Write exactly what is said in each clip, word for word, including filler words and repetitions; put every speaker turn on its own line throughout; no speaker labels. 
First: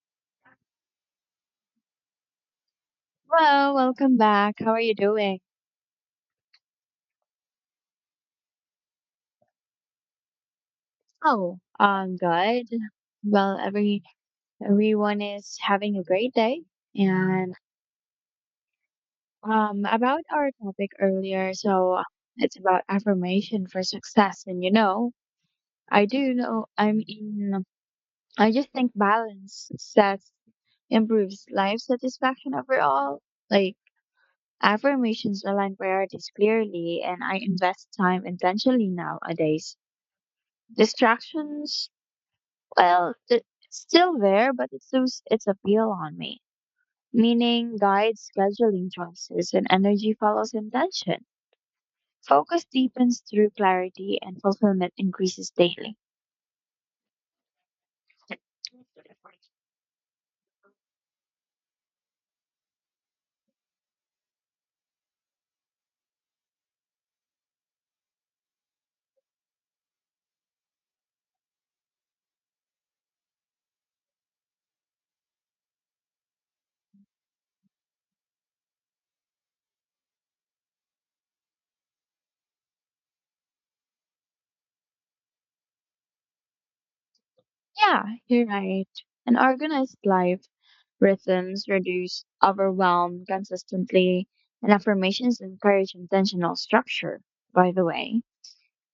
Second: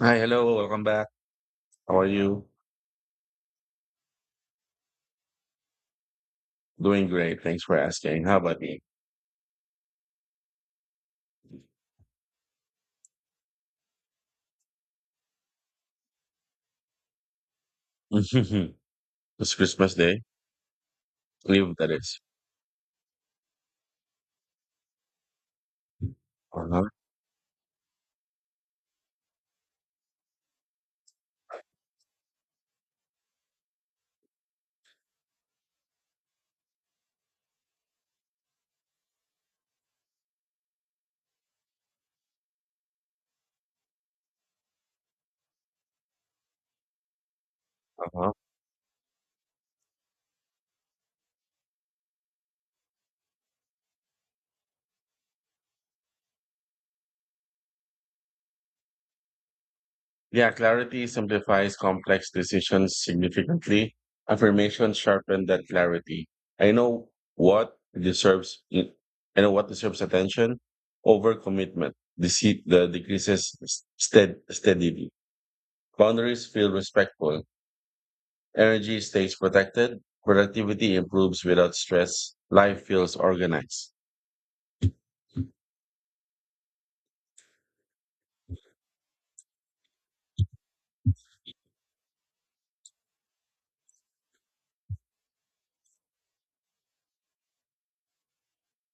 Hi, hello, welcome back. How are you?
Well, welcome back. How are you doing?
Doing great. Thanks for asking. How about you?
Oh, I'm good. Well, every everyone is having a great day. And
It's
um
Christmas Day.
about our topic earlier,
Leave that
so
is.
it's about affirmation for success. And you know, I do know
Uh-huh,
I mean I just think balance sets improves life satisfaction overall. Like affirmations align priorities clearly and I invest time intentionally nowadays. Distractions. Well, th- it's still there, but it's lose its appeal on me. Meaning guides
uh-huh.
scheduling choices and energy follows intention. Focus deepens through clarity and fulfillment increases daily.
Yeah, clarity simplifies complex decisions significantly. Affirmation sharpen that clarity. I know what deserves I know what deserves attention over commitment. Deceit the decreases stead, steadily. Boundaries feel respectful. Energy stays protected, productivity improves without stress, life feels organized.
Yeah, you're right. An organized life rhythms reduce overwhelm consistently, and affirmations encourage intentional structure. By the way,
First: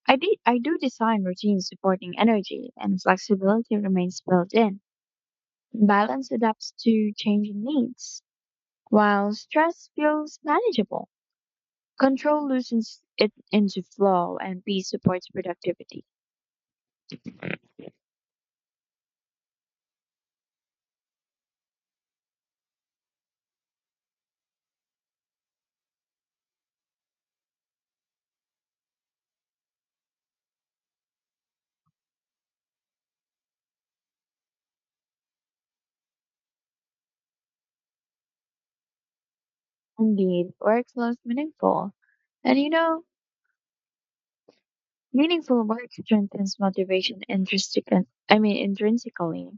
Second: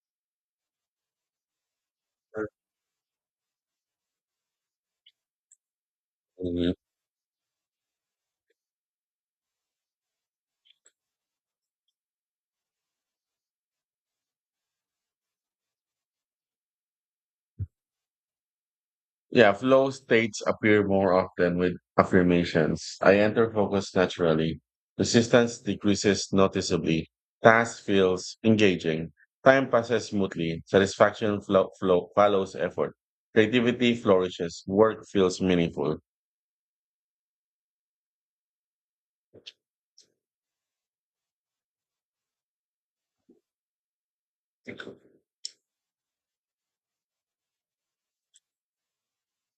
I, de- I do design routines supporting energy, and flexibility remains built in. Balance adapts
Mhm.
to changing needs, while stress feels manageable. Control loosens it into flow, and peace supports productivity.
Yeah, flow states appear more often with affirmations. I enter focus naturally. Resistance decreases noticeably. Task feels engaging. Time passes smoothly. Satisfaction flow, flow, follows effort. Creativity flourishes. Work feels meaningful.
Indeed, work flows meaningful. And you know, meaningful work strengthens motivation intrinsic I mean intrinsically.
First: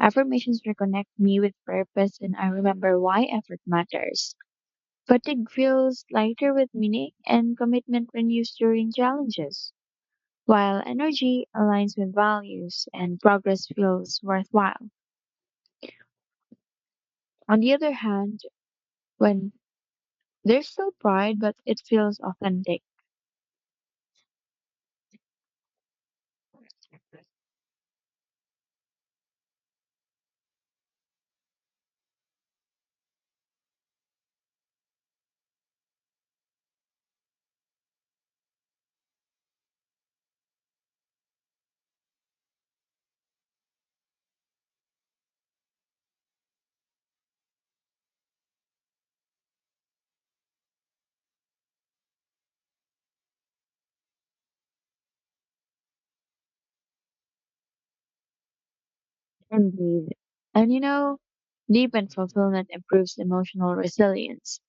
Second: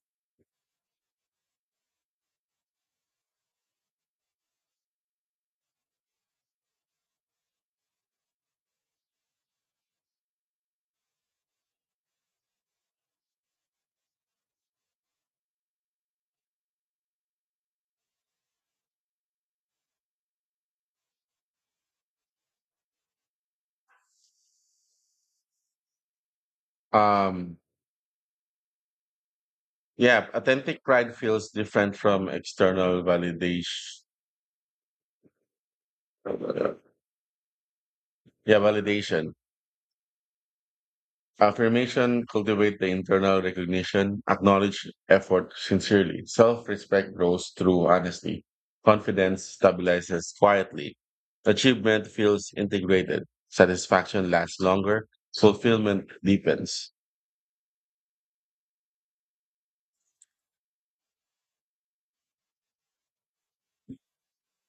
Affirmations reconnect me with purpose and I remember why effort matters. Fatigue feels lighter with meaning and commitment renews during challenges, while energy aligns with values and progress feels worthwhile. On the other hand, when there's still pride, but it feels authentic
Um, yeah, authentic pride feels different from external validation. Yeah, validation. Affirmation cultivate the internal recognition, acknowledge effort sincerely. Self-respect grows through honesty. Confidence stabilizes quietly. Achievement feels integrated. Satisfaction lasts longer. Fulfillment deepens.
and breathed. And you know, deep and fulfillment improves emotional resilience.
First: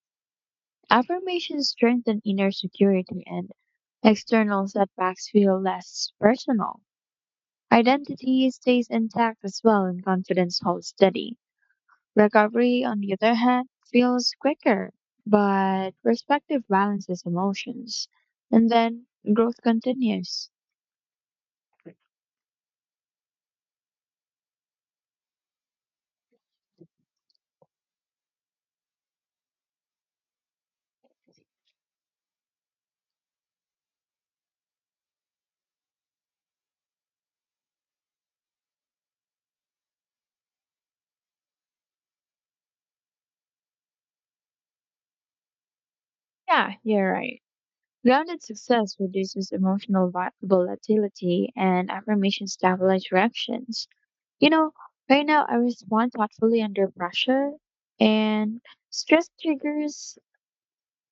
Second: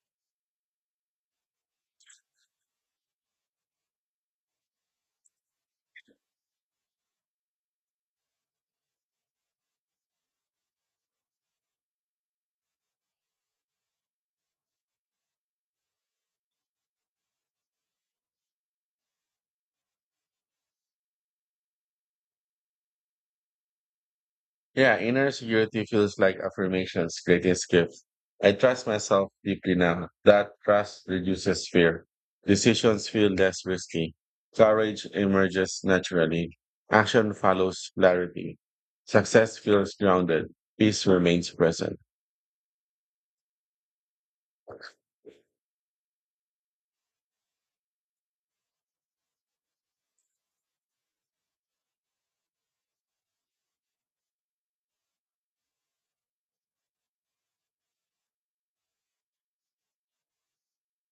Affirmations strengthen inner security and external setbacks feel less personal. Identity stays intact as well and confidence holds steady. Recovery, on the other hand, feels quicker, but perspective balances emotions. And then growth continues.
Yeah, inner security feels like affirmation's greatest gift. I trust myself deeply now. That trust reduces fear. Decisions feel less risky. Courage emerges naturally. Action follows clarity. Success feels grounded. Peace remains present.
Yeah, you're right. Grounded success reduces emotional vi- volatility and affirmation stabilize reactions. You know, right now I respond thoughtfully under pressure and stress triggers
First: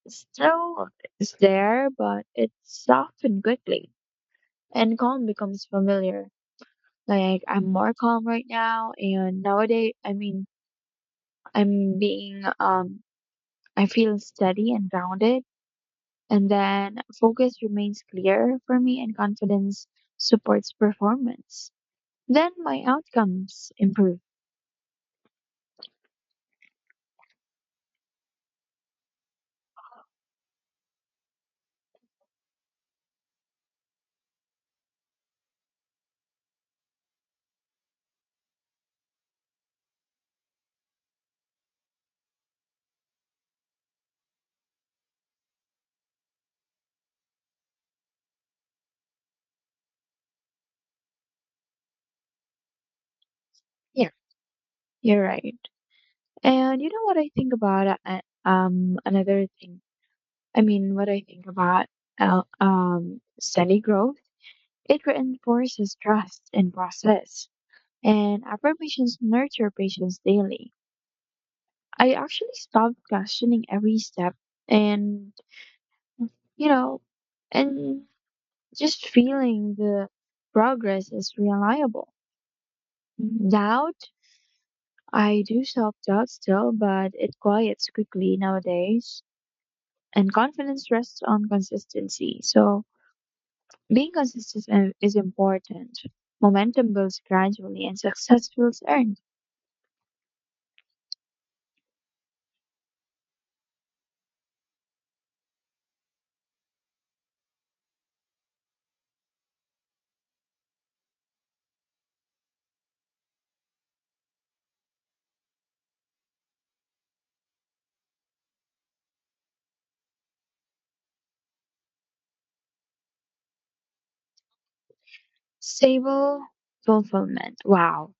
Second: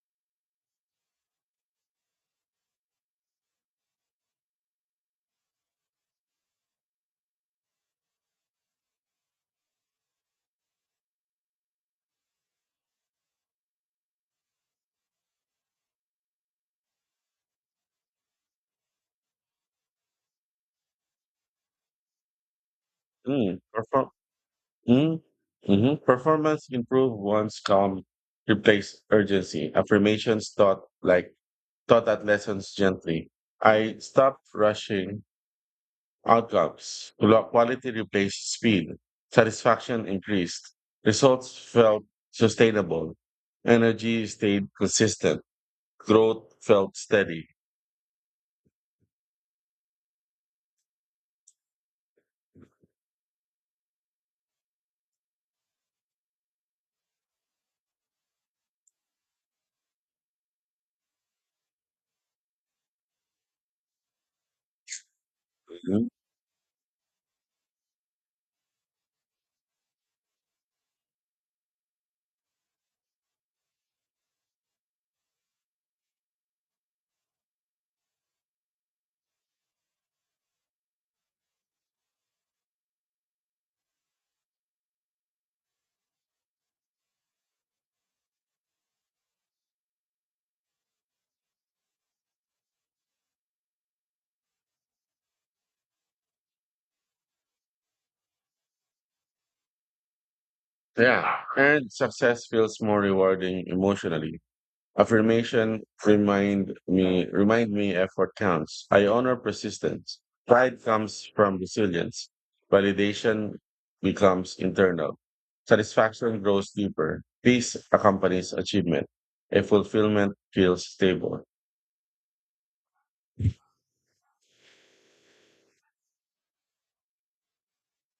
still is there, but it's softened quickly and calm becomes familiar. Like I'm more calm right now and nowadays I mean I'm being um I feel steady and grounded and then focus remains clear for me and confidence supports performance. Then my
Mm,
outcomes
perform
improve.
mm, hmm Performance improve once calm, replace urgency. Affirmations taught like Taught that lessons gently. I stopped rushing outcomes. Quality replaced speed. Satisfaction increased. Results felt sustainable. Energy stayed consistent. Growth felt steady.
Yeah, you're right. And you know what I think about uh, um another thing. I mean what I think about uh, um steady growth. It reinforces
Mhm.
trust and process and affirmations nurture patience daily. I actually stopped questioning every step and, you know, and just feeling the progress is reliable. Doubt, I do self doubt still, but it quiets quickly nowadays. And confidence rests on consistency. So being consistent i- is important. Momentum builds gradually and success feels earned.
Yeah. And success feels more rewarding emotionally. Affirmation remind me Remind me effort counts. I honor persistence. Pride comes from resilience. Validation becomes internal. Satisfaction grows deeper. Peace accompanies achievement. A fulfillment feels stable.
Stable fulfillment. Wow.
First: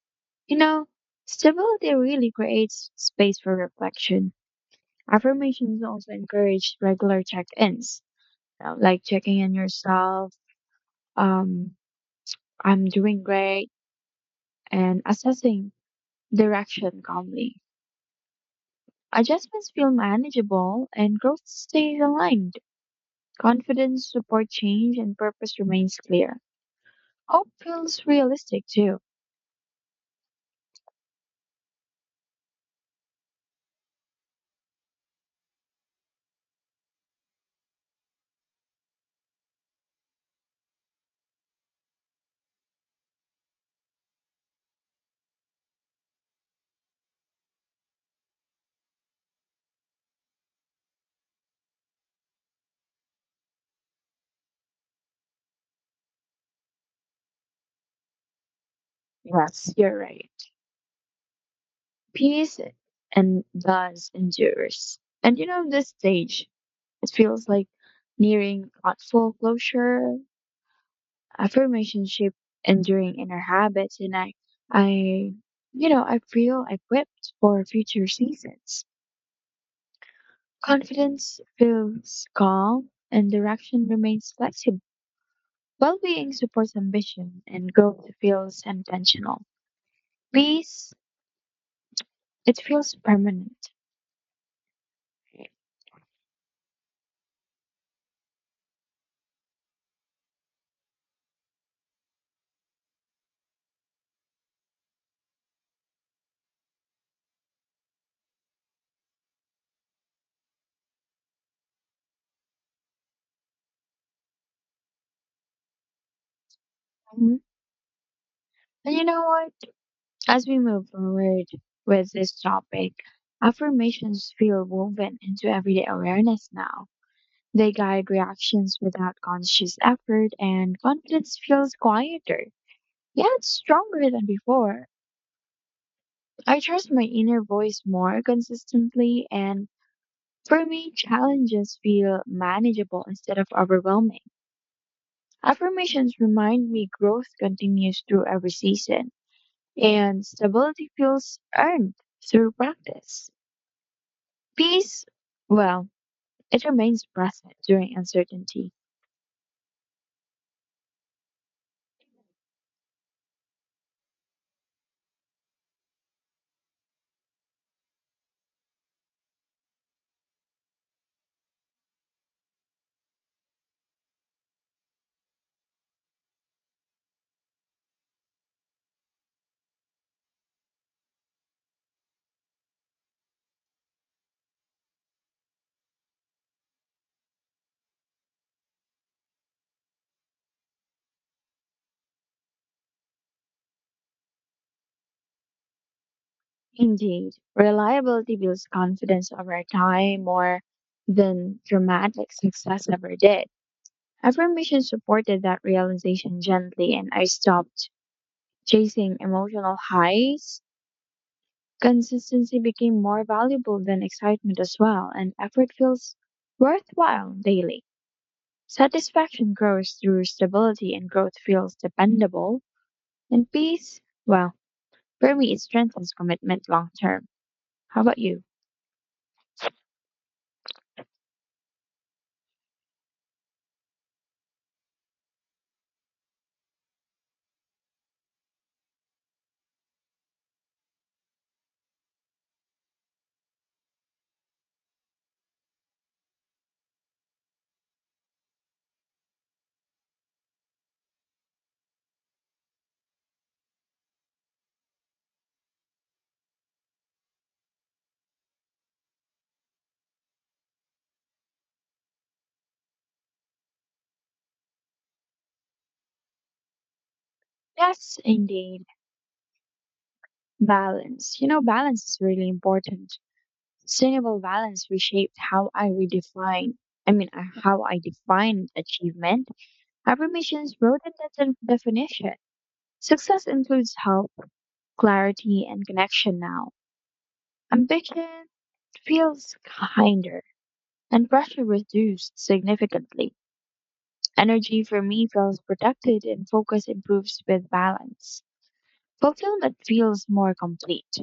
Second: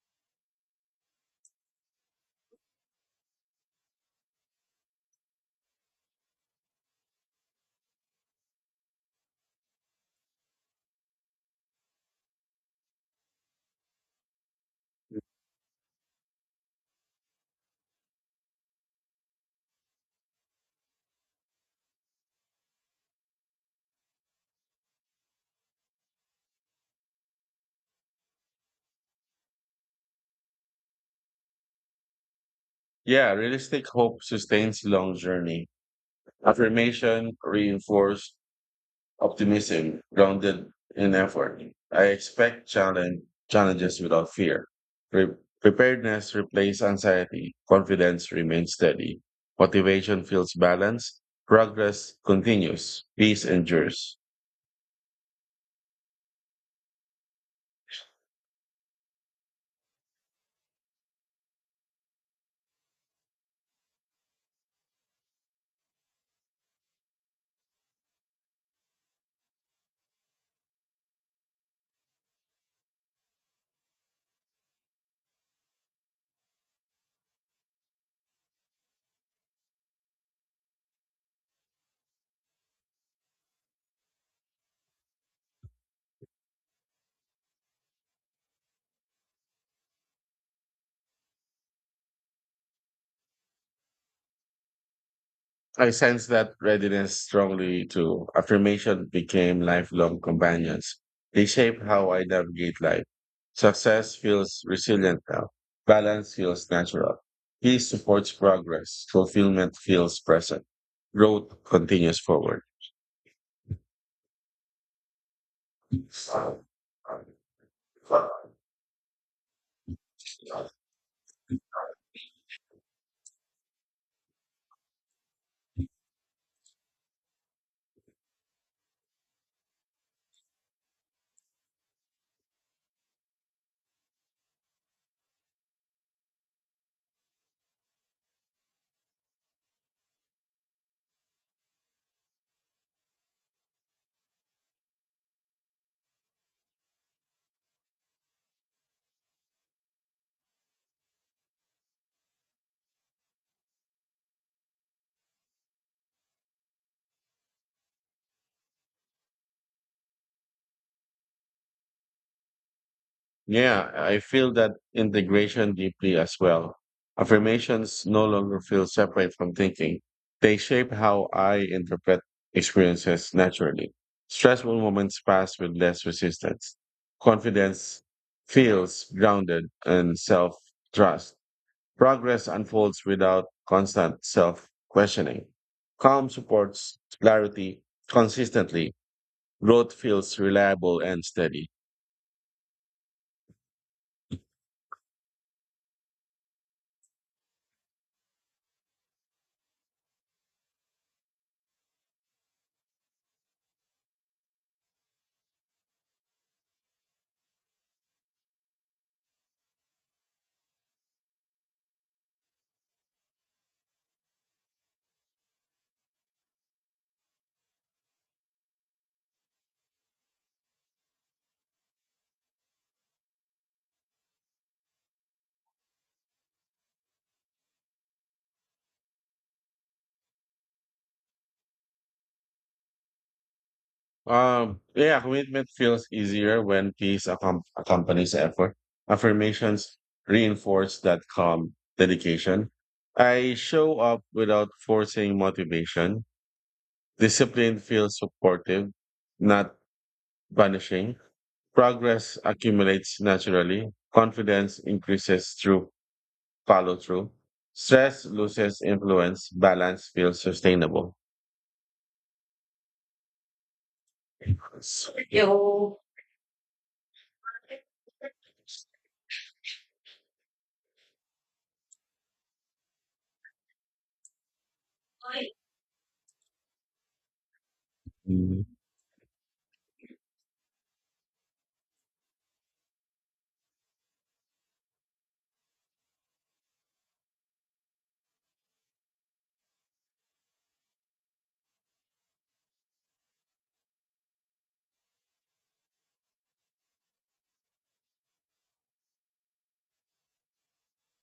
You know, stability really creates space for reflection. Affirmations also encourage regular check ins, like checking in yourself, um, I'm doing great, and assessing direction calmly. Adjustments feel manageable and growth stays aligned. Confidence, support change, and purpose remains clear. Hope feels realistic too.
Yeah, realistic hope sustains long journey. Affirmation reinforce optimism grounded in effort. I expect challenge, Challenges without fear. Pre- preparedness replaces anxiety. Confidence remains steady. Motivation feels balanced. Progress continues. Peace endures.
Yes, you're right. Peace and does endures. And you know, this stage, it feels like nearing thoughtful closure, affirmation shaped enduring inner habits, and I, I, you know, I feel equipped for future seasons. Confidence feels calm, and direction remains flexible. Well-being supports ambition, and growth feels intentional. Peace, it feels permanent.
I sense that readiness strongly too. Affirmation became lifelong companions. They shape how I navigate life. Success feels resilient now. Balance feels natural. Peace supports progress. Fulfillment feels present. Growth continues forward.
Mhm. And you know what? As we move forward with this topic, affirmations feel woven into everyday awareness now. They guide reactions without conscious effort, and confidence feels quieter, yet stronger than before. I trust my inner voice more consistently, and for me, challenges feel manageable instead of overwhelming. Affirmations remind me growth continues through every season, and stability feels earned through practice. Peace, well, it remains present during uncertainty.
Yeah, I feel that integration deeply as well. Affirmations no longer feel separate from thinking. They shape how I interpret experiences naturally. Stressful moments pass with less resistance. Confidence feels grounded and self trust. Progress unfolds without constant self questioning. Calm supports clarity consistently. Growth feels reliable and steady.
Indeed, reliability builds confidence over time more than dramatic success ever did. Affirmation supported that realization gently, and I stopped chasing emotional highs. Consistency became more valuable than excitement as well, and effort feels worthwhile daily. Satisfaction grows through stability, and growth feels dependable. And peace, well, for me, it strengthens commitment long term. How about you?
Um, yeah, commitment feels easier when peace accom- accompanies effort. Affirmations reinforce that calm dedication. I show up without forcing motivation. Discipline feels supportive, not punishing. Progress accumulates naturally. Confidence increases through follow through. Stress loses influence. Balance feels sustainable. Yo.
Yes, indeed. Balance. You know, balance is really important. Sustainable balance reshaped how I redefine, I mean, uh, how I defined achievement. Affirmations wrote in that de- definition. Success includes health, clarity, and connection now. Ambition feels kinder, and pressure reduced significantly. Energy for me feels protected, and focus improves with balance. Fulfillment feels more complete.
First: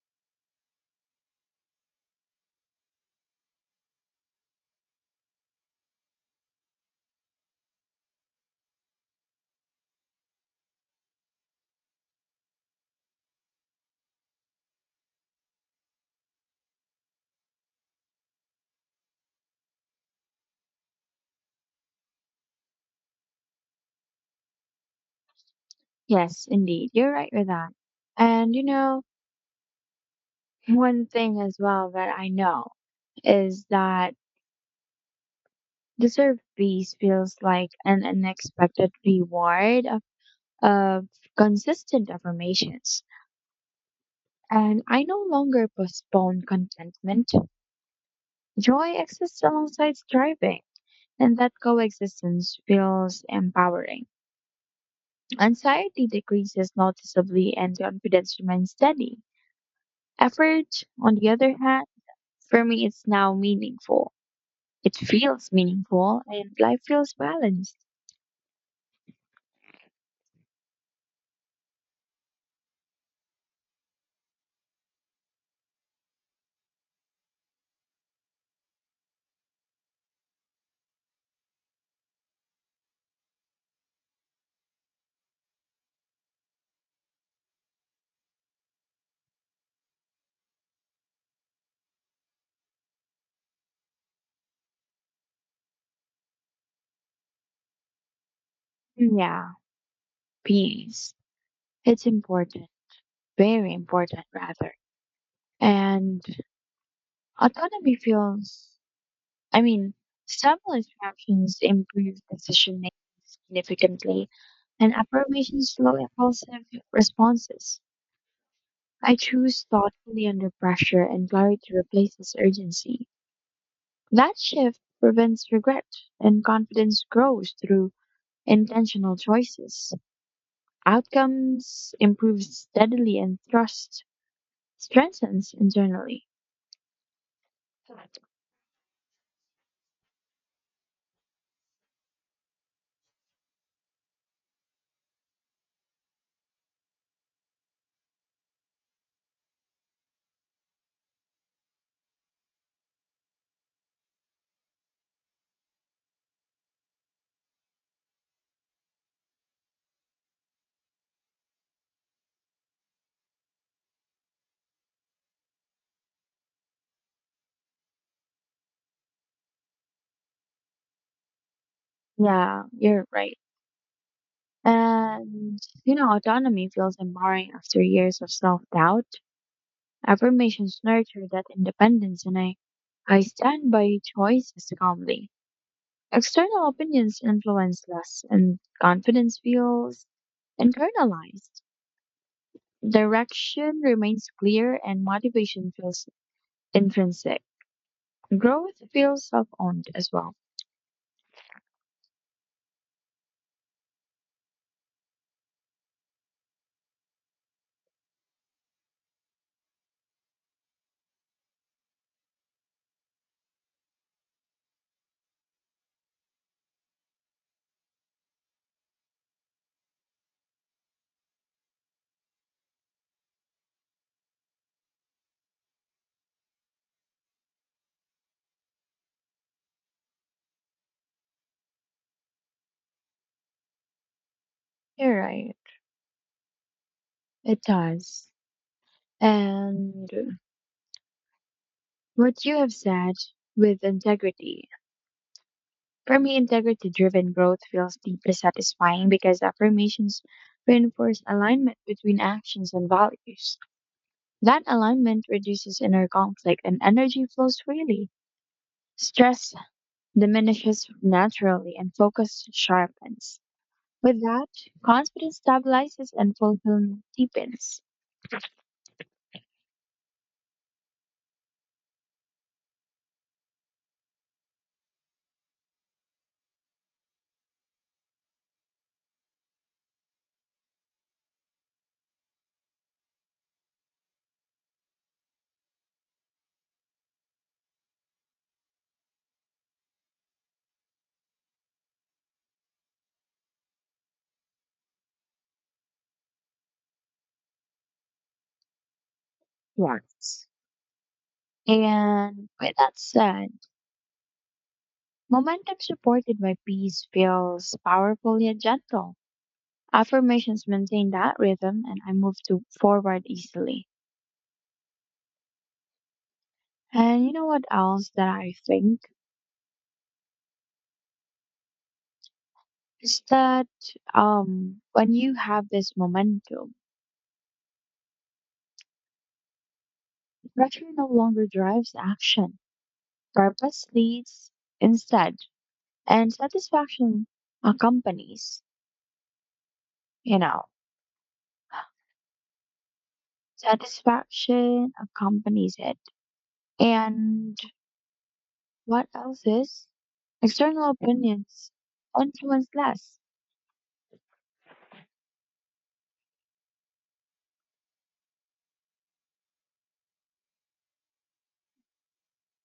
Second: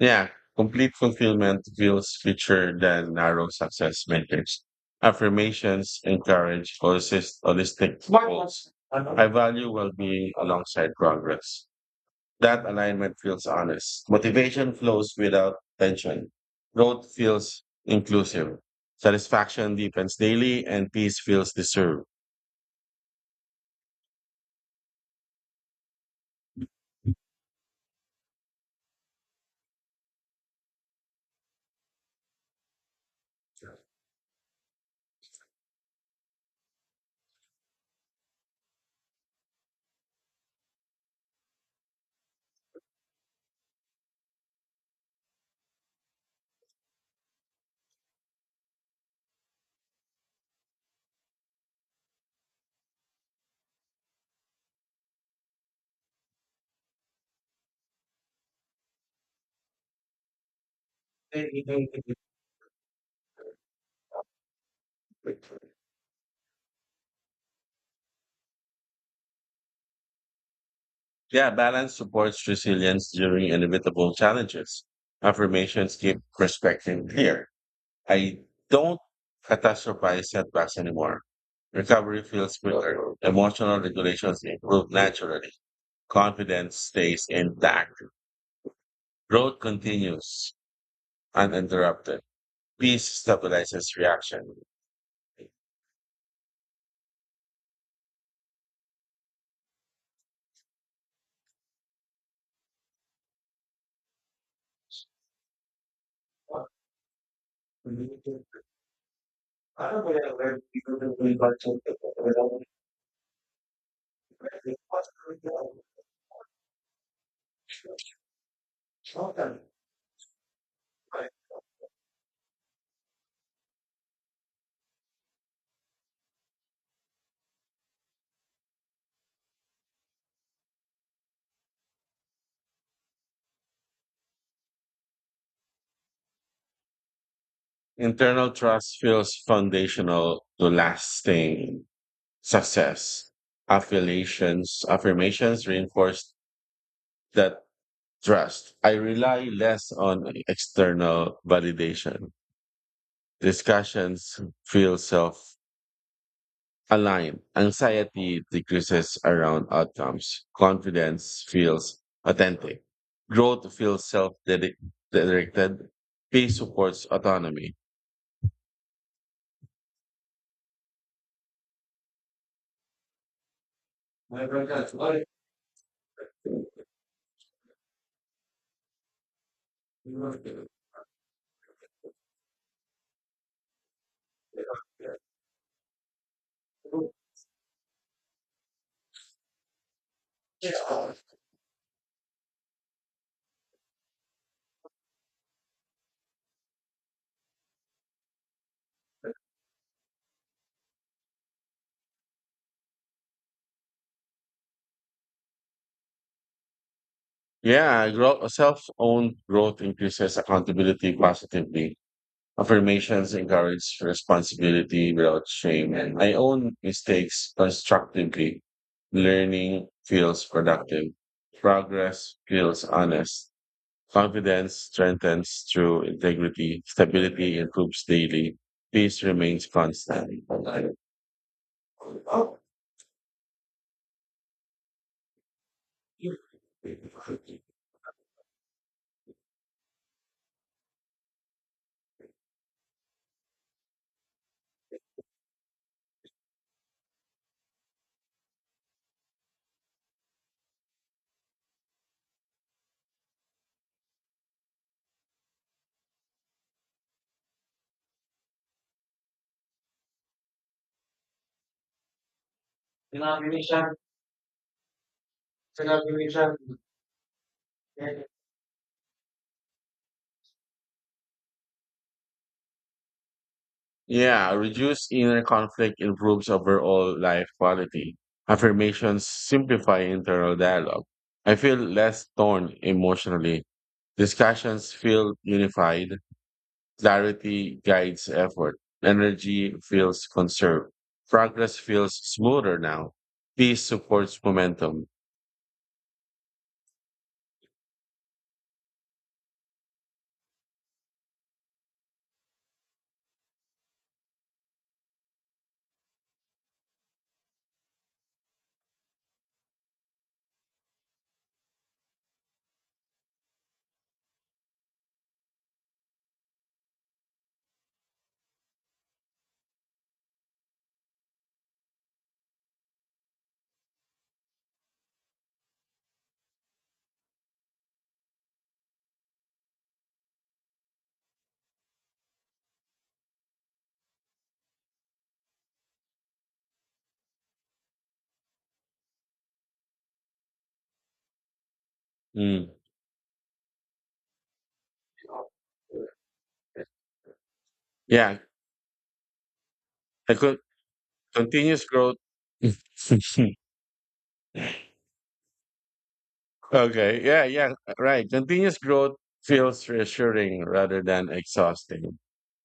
Yeah, complete fulfillment feels richer than narrow success metrics. Affirmations encourage holistic, holistic goals. I value well-being alongside progress. That alignment feels honest. Motivation flows without tension. Growth feels inclusive. Satisfaction deepens daily, and peace feels deserved.
Yes, indeed. You're right with that. And you know, one thing as well that I know is that deserved peace feels like an unexpected reward of, of consistent affirmations. And I no longer postpone contentment. Joy exists alongside striving, and that coexistence feels empowering. Anxiety decreases noticeably, and confidence remains steady. Effort, on the other hand, for me is now meaningful. It feels meaningful and life feels balanced.
Yeah, balance supports resilience during inevitable challenges. Affirmations keep perspective clear. I don't catastrophize setbacks anymore. Recovery feels clearer. Emotional regulations improve naturally. Confidence stays intact. Growth continues uninterrupted. Peace stabilizes reaction.
Yeah, peace. It's important, very important rather. And autonomy feels, I mean, simple instructions improve decision making significantly and affirmations slow impulsive responses. I choose thoughtfully under pressure and clarity replaces urgency. That shift prevents regret, and confidence grows through intentional choices. Outcomes improve steadily, and trust strengthens internally.
Internal trust feels foundational to lasting success. Affiliations affirmations reinforce that trust. I rely less on external validation. Discussions feel self aligned. Anxiety decreases around outcomes. Confidence feels authentic. Growth feels self directed. Peace supports autonomy.
Yeah, you're right. And, you know, autonomy feels empowering after years of self doubt. Affirmations nurture that independence, and I, I stand by choices calmly. External opinions influence less, and confidence feels internalized. Direction remains clear and motivation feels intrinsic. Growth feels self owned as well.
Yeah, grow, self-owned growth increases accountability positively. Affirmations encourage responsibility without shame, and I own mistakes constructively. Learning feels productive. Progress feels honest. Confidence strengthens through integrity. Stability improves daily. Peace remains constant.
You're right. It does. And what you have said with integrity. For me, integrity driven growth feels deeply satisfying because affirmations reinforce alignment between actions and values. That alignment reduces inner conflict and energy flows freely. Stress diminishes naturally and focus sharpens.
Indonesia,
With that, confidence stabilizes and
Indonesia.
fulfillment deepens.
Yeah, reduce inner conflict improves overall life quality. Affirmations simplify internal dialogue. I feel less torn emotionally. Discussions feel unified. Clarity guides effort. Energy feels conserved. Progress feels smoother now. Peace supports momentum.
Yes. And with that said, momentum supported by peace feels powerful yet gentle. Affirmations maintain that rhythm and I move to forward easily. And you know what else that I think is that um when you have this momentum, pressure no longer drives action. Purpose leads instead and satisfaction accompanies, you know.
Mm.
Satisfaction accompanies it. And
Yeah,
what else is?
I could
External opinions
Continuous growth.
influence less.
Okay. Yeah, yeah, right. Continuous growth feels reassuring rather than exhausting.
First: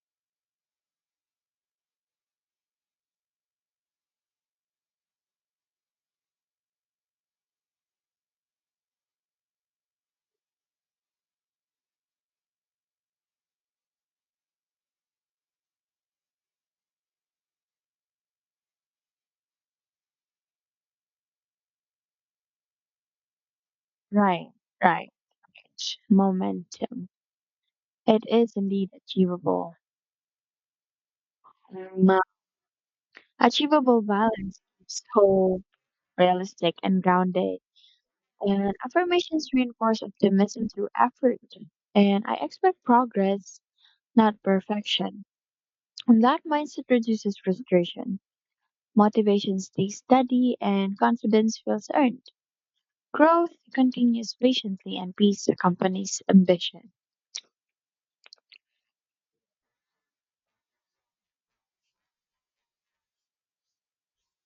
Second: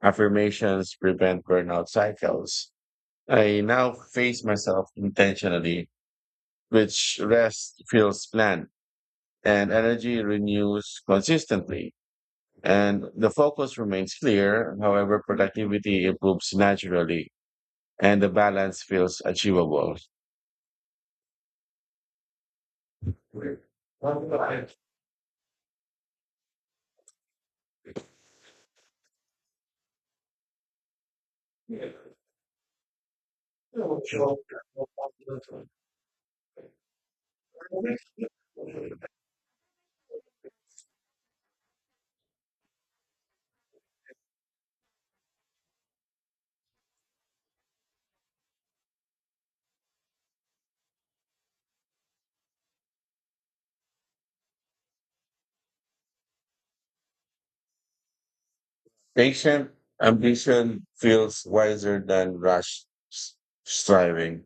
Affirmations prevent burnout cycles. I now face myself intentionally, which rest feels planned and energy renews consistently. And the focus remains clear. However, productivity improves naturally and the balance feels achievable.
Right, right. Momentum. It is indeed achievable. Um, Achievable balance keeps hope realistic and grounded. And affirmations reinforce optimism through effort. And I expect progress, not perfection. And that mindset reduces frustration. Motivation stays steady and confidence feels earned. Growth continues patiently and peace accompanies ambition.
Patient ambition feels wiser than rash s- striving.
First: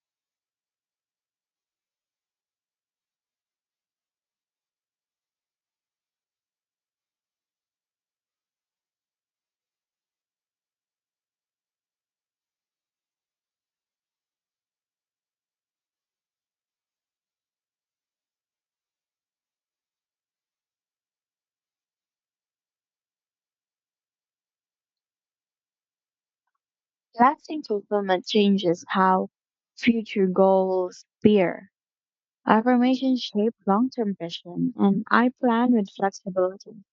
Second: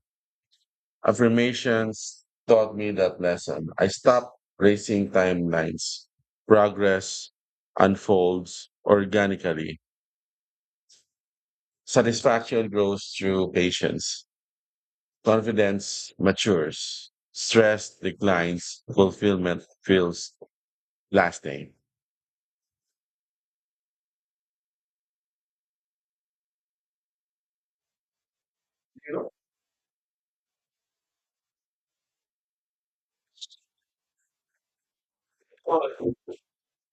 Affirmations taught me that lesson. I stopped racing timelines. Progress unfolds organically. Satisfaction grows through patience. Confidence matures. Stress declines. Fulfillment feels lasting.
Lasting fulfillment changes how future goals appear. Affirmations shape long-term vision and I plan with flexibility.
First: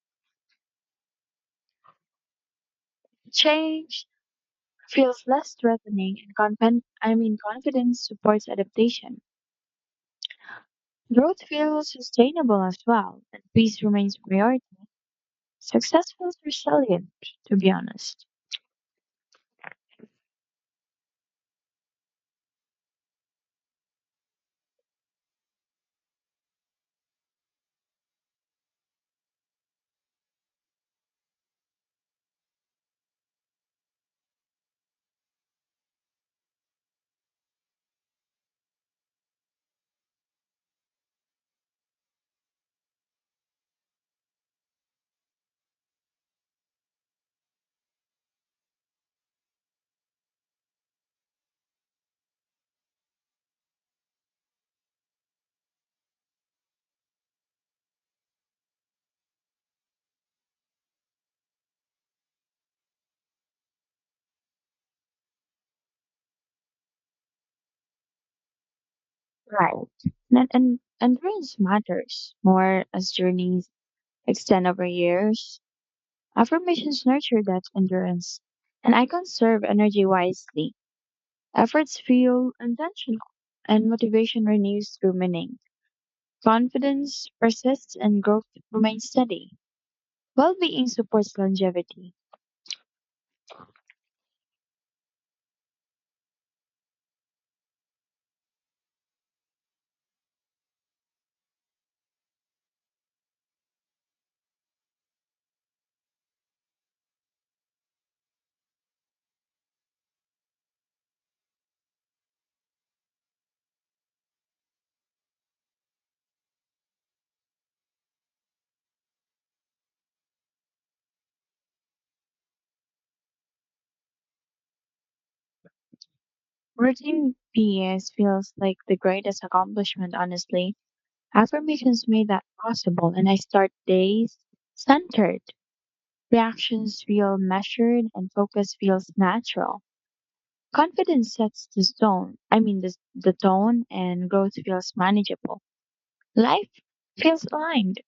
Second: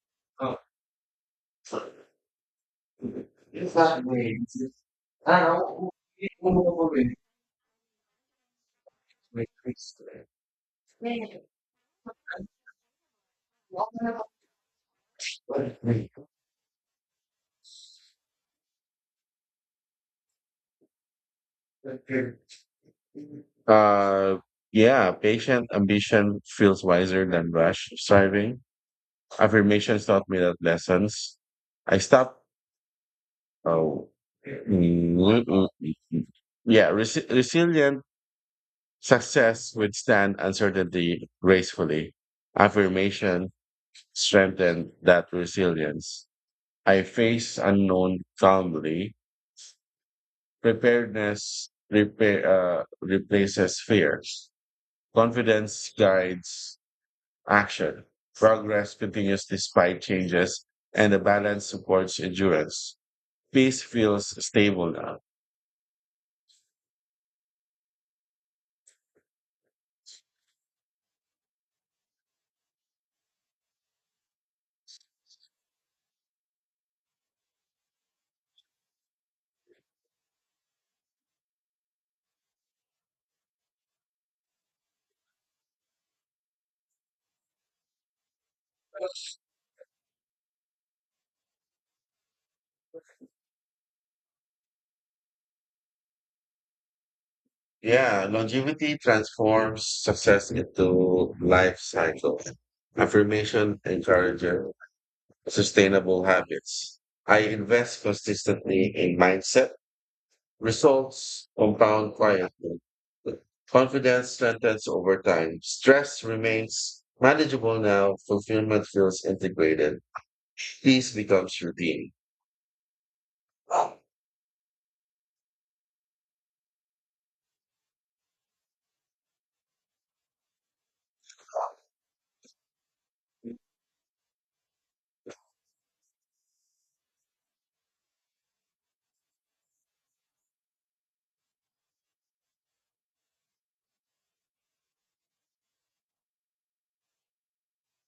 Change feels less threatening and confident, I mean confidence supports adaptation. Growth feels sustainable as well and peace remains priority. Success feels resilient, to be honest.
Uh, yeah, patient ambition feels wiser than rash striving. Affirmations taught me that lessons. I stopped. Oh, mm, mm, mm, mm. Yeah, resi- resilient success withstand uncertainty gracefully. Affirmation strengthened that resilience. I face unknown calmly. Preparedness repair, uh, replaces fears. Confidence guides action. Progress continues despite changes, and the balance supports endurance. Peace feels stable now.
Right. And and endurance matters more as journeys extend over years. Affirmations nurture that endurance, and I conserve energy wisely. Efforts feel intentional, and motivation renews through meaning. Confidence persists, and growth remains steady. Well-being supports longevity.
Yeah, longevity transforms success into life cycle. Affirmation encourages sustainable habits. I invest consistently in mindset. Results compound quietly. Confidence strengthens over time. Stress remains manageable now. Fulfillment feels integrated. Peace becomes routine.
Routine P S feels like the greatest accomplishment, honestly. Affirmations made that possible, and I start days centered. Reactions feel measured and focus feels natural. Confidence sets the tone. I mean, the, the tone and growth feels manageable. Life feels aligned.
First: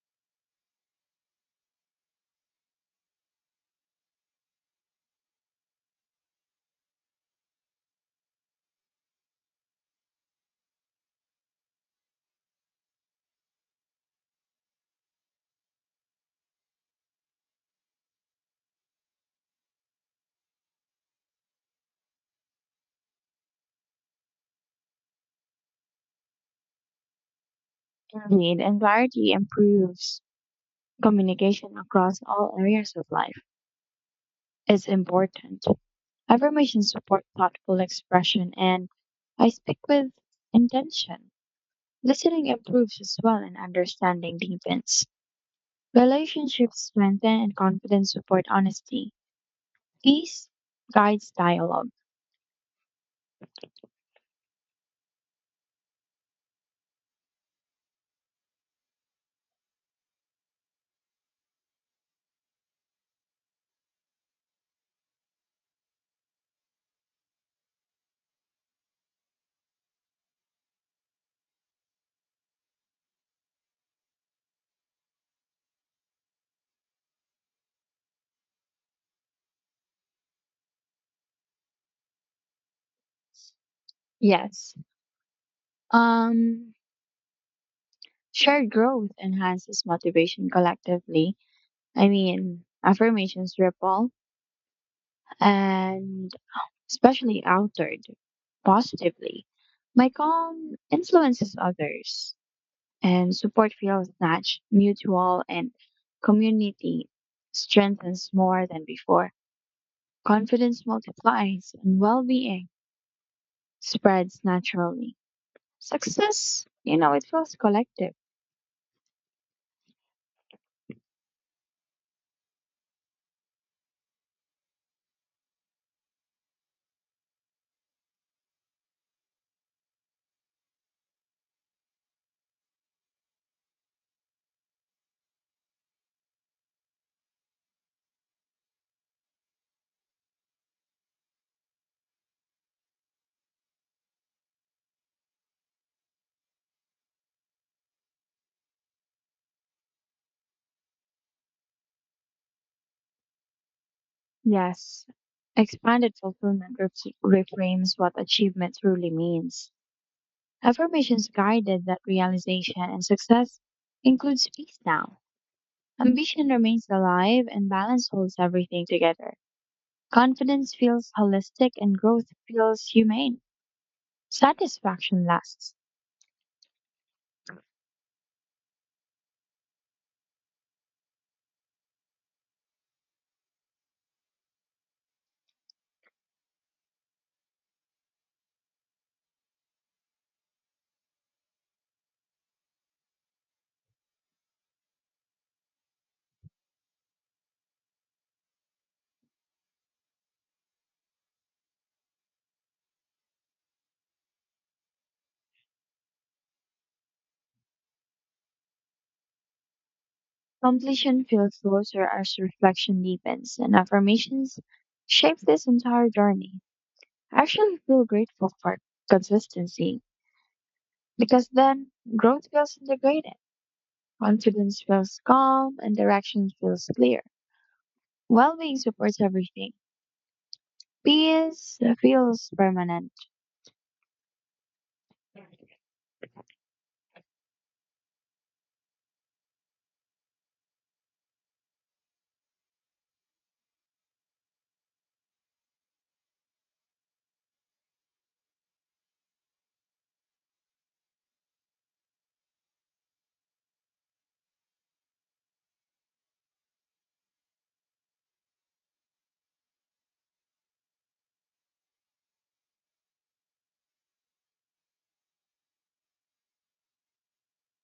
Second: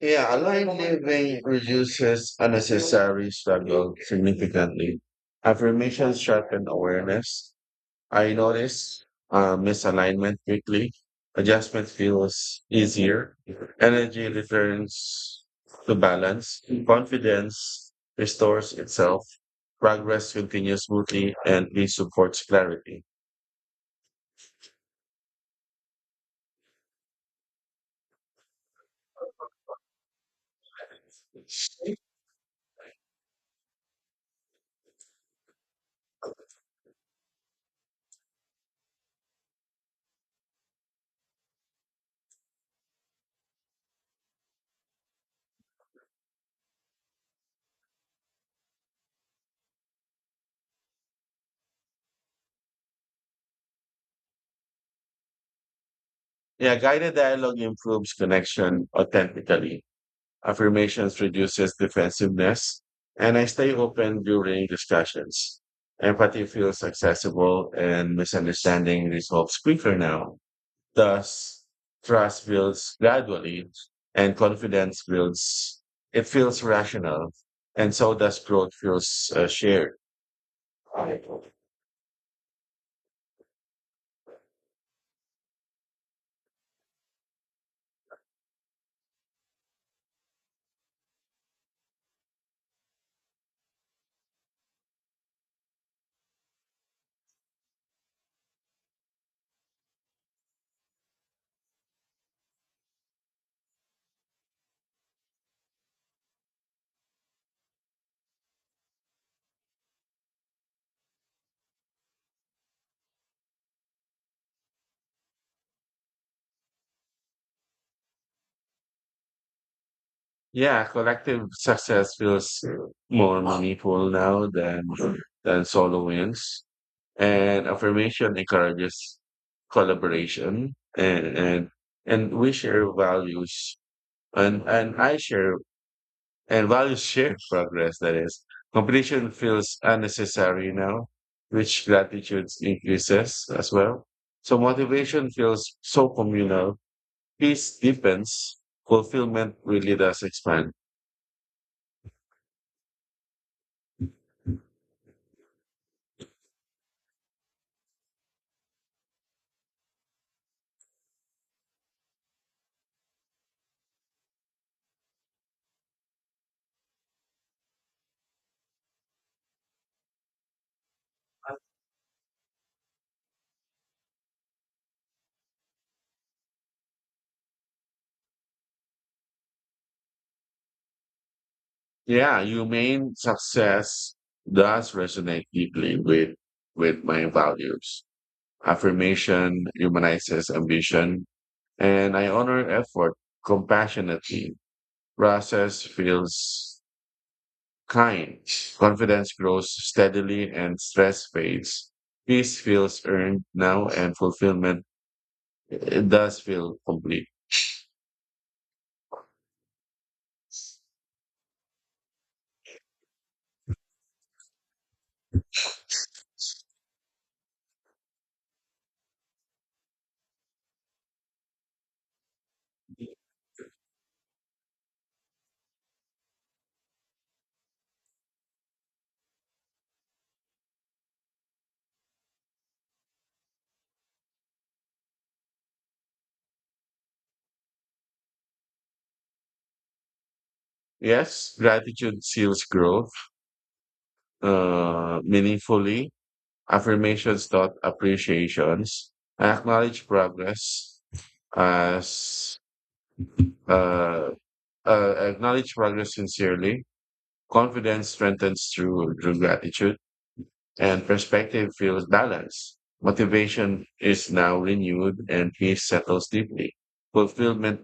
Yeah, aligned living reduces unnecessary struggle significantly. Affirmations sharpen awareness. I notice uh, misalignment quickly. Adjustment feels easier. Energy returns to balance. Confidence restores itself. Progress continues smoothly and it supports clarity.
Indeed, and variety improves communication across all areas of life is important. Affirmations support thoughtful expression and I speak with intention. Listening improves as well and understanding deepens. Relationships strengthen and confidence support honesty. Peace guides dialogue.
Yeah, guided dialogue improves connection authentically. Affirmations reduces defensiveness, and I stay open during discussions. Empathy feels accessible, and misunderstanding resolves quicker now. Thus, trust builds gradually and confidence builds. It feels rational, and so does growth feels uh, shared.
Yes. Um, Shared growth enhances motivation collectively. I mean, affirmations ripple and especially altered positively. My calm influences others and support feels nat- mutual and community strengthens more than before. Confidence multiplies and well-being spreads naturally. Success, you know, it feels collective.
Yeah, collective success feels more meaningful now than than solo wins. And affirmation encourages collaboration and and, and we share values and, and I share and values shared progress, that is. Competition feels unnecessary now, which gratitude increases as well. So motivation feels so communal. Peace deepens. Fulfillment really does expand.
Yes. Expanded fulfillment ref- reframes what achievement truly means. Affirmations guided that realization and success includes peace now. Ambition remains alive and balance holds everything together. Confidence feels holistic and growth feels humane. Satisfaction lasts.
Yeah, humane success does resonate deeply with with my values. Affirmation humanizes ambition, and I honor effort compassionately. Process feels kind. Confidence grows steadily and stress fades. Peace feels earned now and fulfillment it does feel complete.
Completion feels closer as reflection deepens, and affirmations shape this entire journey. I actually feel grateful for consistency because then growth feels integrated, confidence feels calm, and direction feels clear. Well being supports everything. Peace feels permanent.
Yes, gratitude seals growth uh, meaningfully. Affirmations taught appreciations. I acknowledge progress as uh, uh, Acknowledge progress sincerely. Confidence strengthens through, through gratitude. And perspective feels balanced. Motivation is now renewed and peace settles deeply. Fulfillment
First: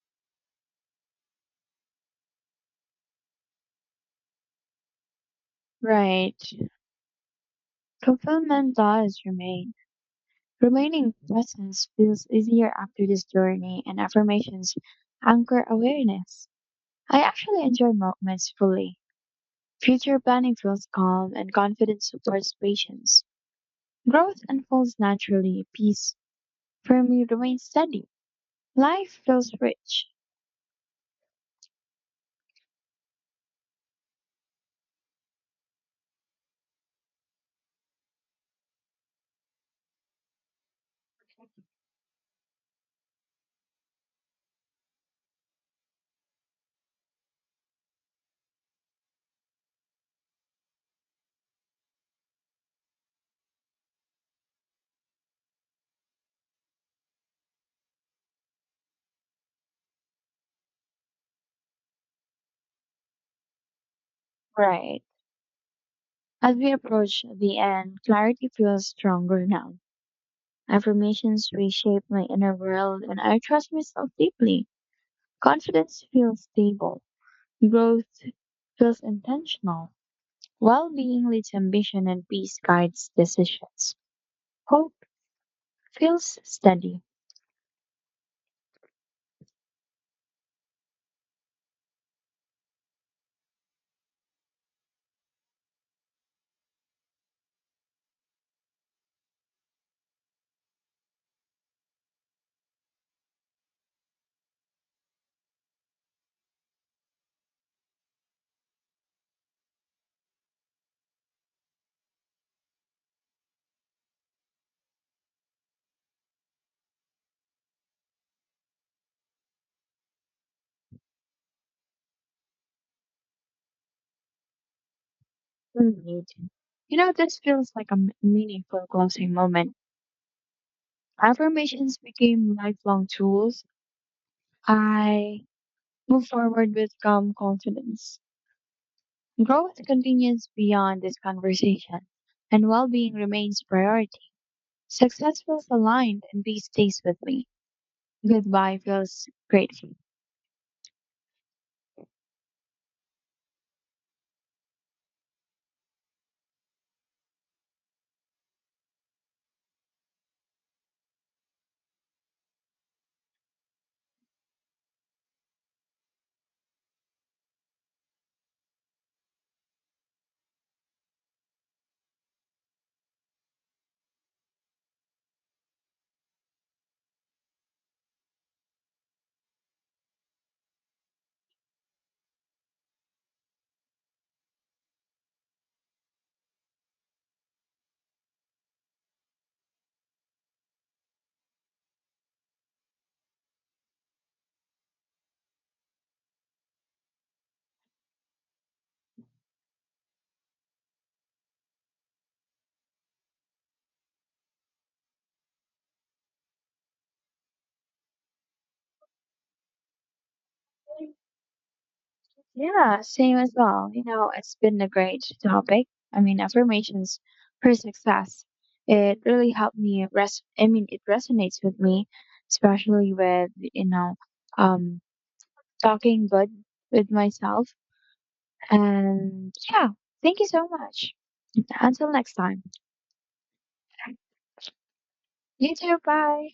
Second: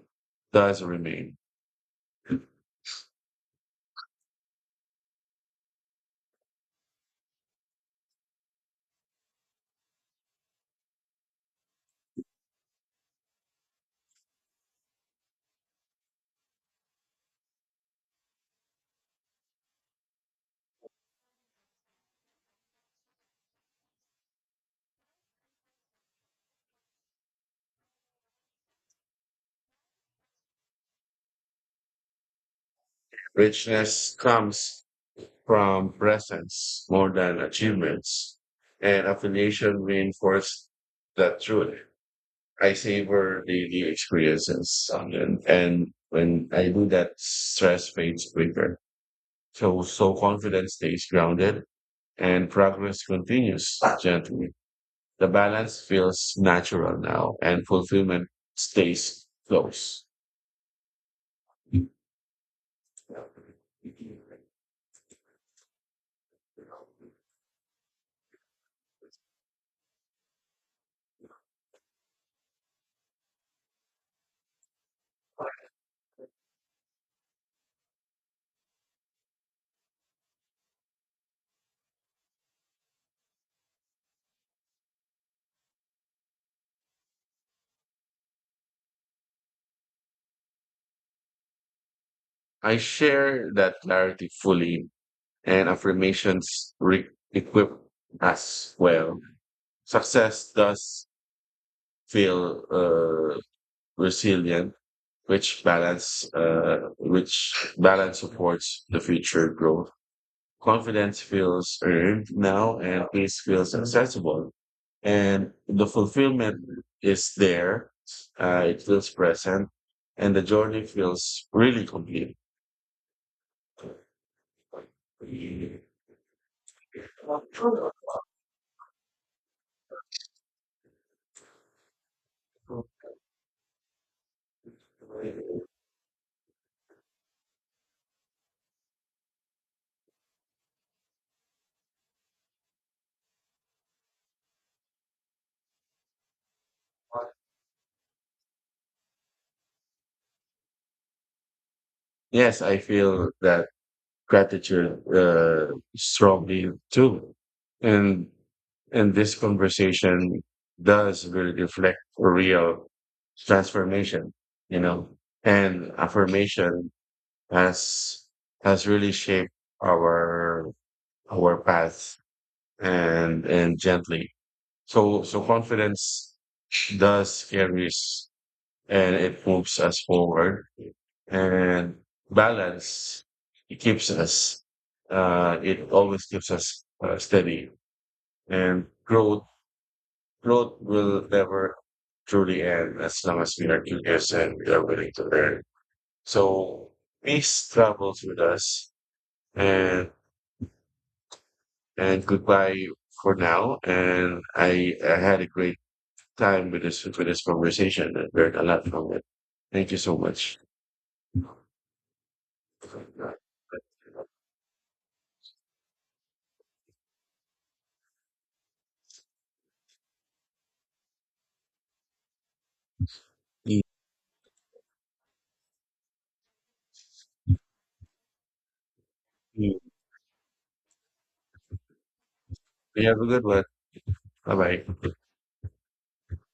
does remain.
Right. Fulfillment does remain. Remaining presence feels easier after this journey, and affirmations anchor awareness. I actually enjoy moments fully. Future planning feels calm and confidence supports patience. Growth unfolds naturally, peace for remains steady. Life feels rich,
Richness comes from presence more than achievements, and affiliation reinforces that truth. I savor the new experiences, and, and when I do that, stress fades quicker. So, so confidence stays grounded and progress continues gently. The balance feels natural now and fulfillment stays close.
bright. As we approach the end, clarity feels stronger now. Affirmations reshape my inner world and I trust myself deeply. Confidence feels stable. Growth feels intentional. Well being leads ambition and peace guides decisions. Hope feels steady.
I share that clarity fully and affirmations re- equip us well. Success does feel uh, resilient, which balance, uh, which balance supports the future growth. Confidence feels earned now and peace feels accessible. And the fulfillment is there. Uh, it feels present and the journey feels really complete.
Indeed. You know, this feels like a m- meaningful closing moment. Affirmations became lifelong tools. I move forward with calm confidence. Growth continues beyond this conversation, and well being remains a priority. Success feels aligned, and peace stays with me. Goodbye feels grateful.
Yes, I feel that gratitude uh, strongly too. And and this conversation does really reflect a real transformation, you know, and affirmation has has really shaped our our path and and gently. So so confidence does carries and it moves us forward and balance it keeps us uh it always keeps us uh, steady and growth growth will never truly end as long as we are curious and we are willing to learn. So peace travels with us and and goodbye for now. And I, I had a great time with this with this conversation and learned a lot from it. Thank you so much.
Yeah, same as well. You know, it's been a great topic. I mean, affirmations for success. It really helped me res I mean, it resonates with me, especially with,
Mm,
you know, um, talking good with myself. And
mm.
yeah, thank you so much. Until next time.
You have a good one. Bye bye.
You too, bye.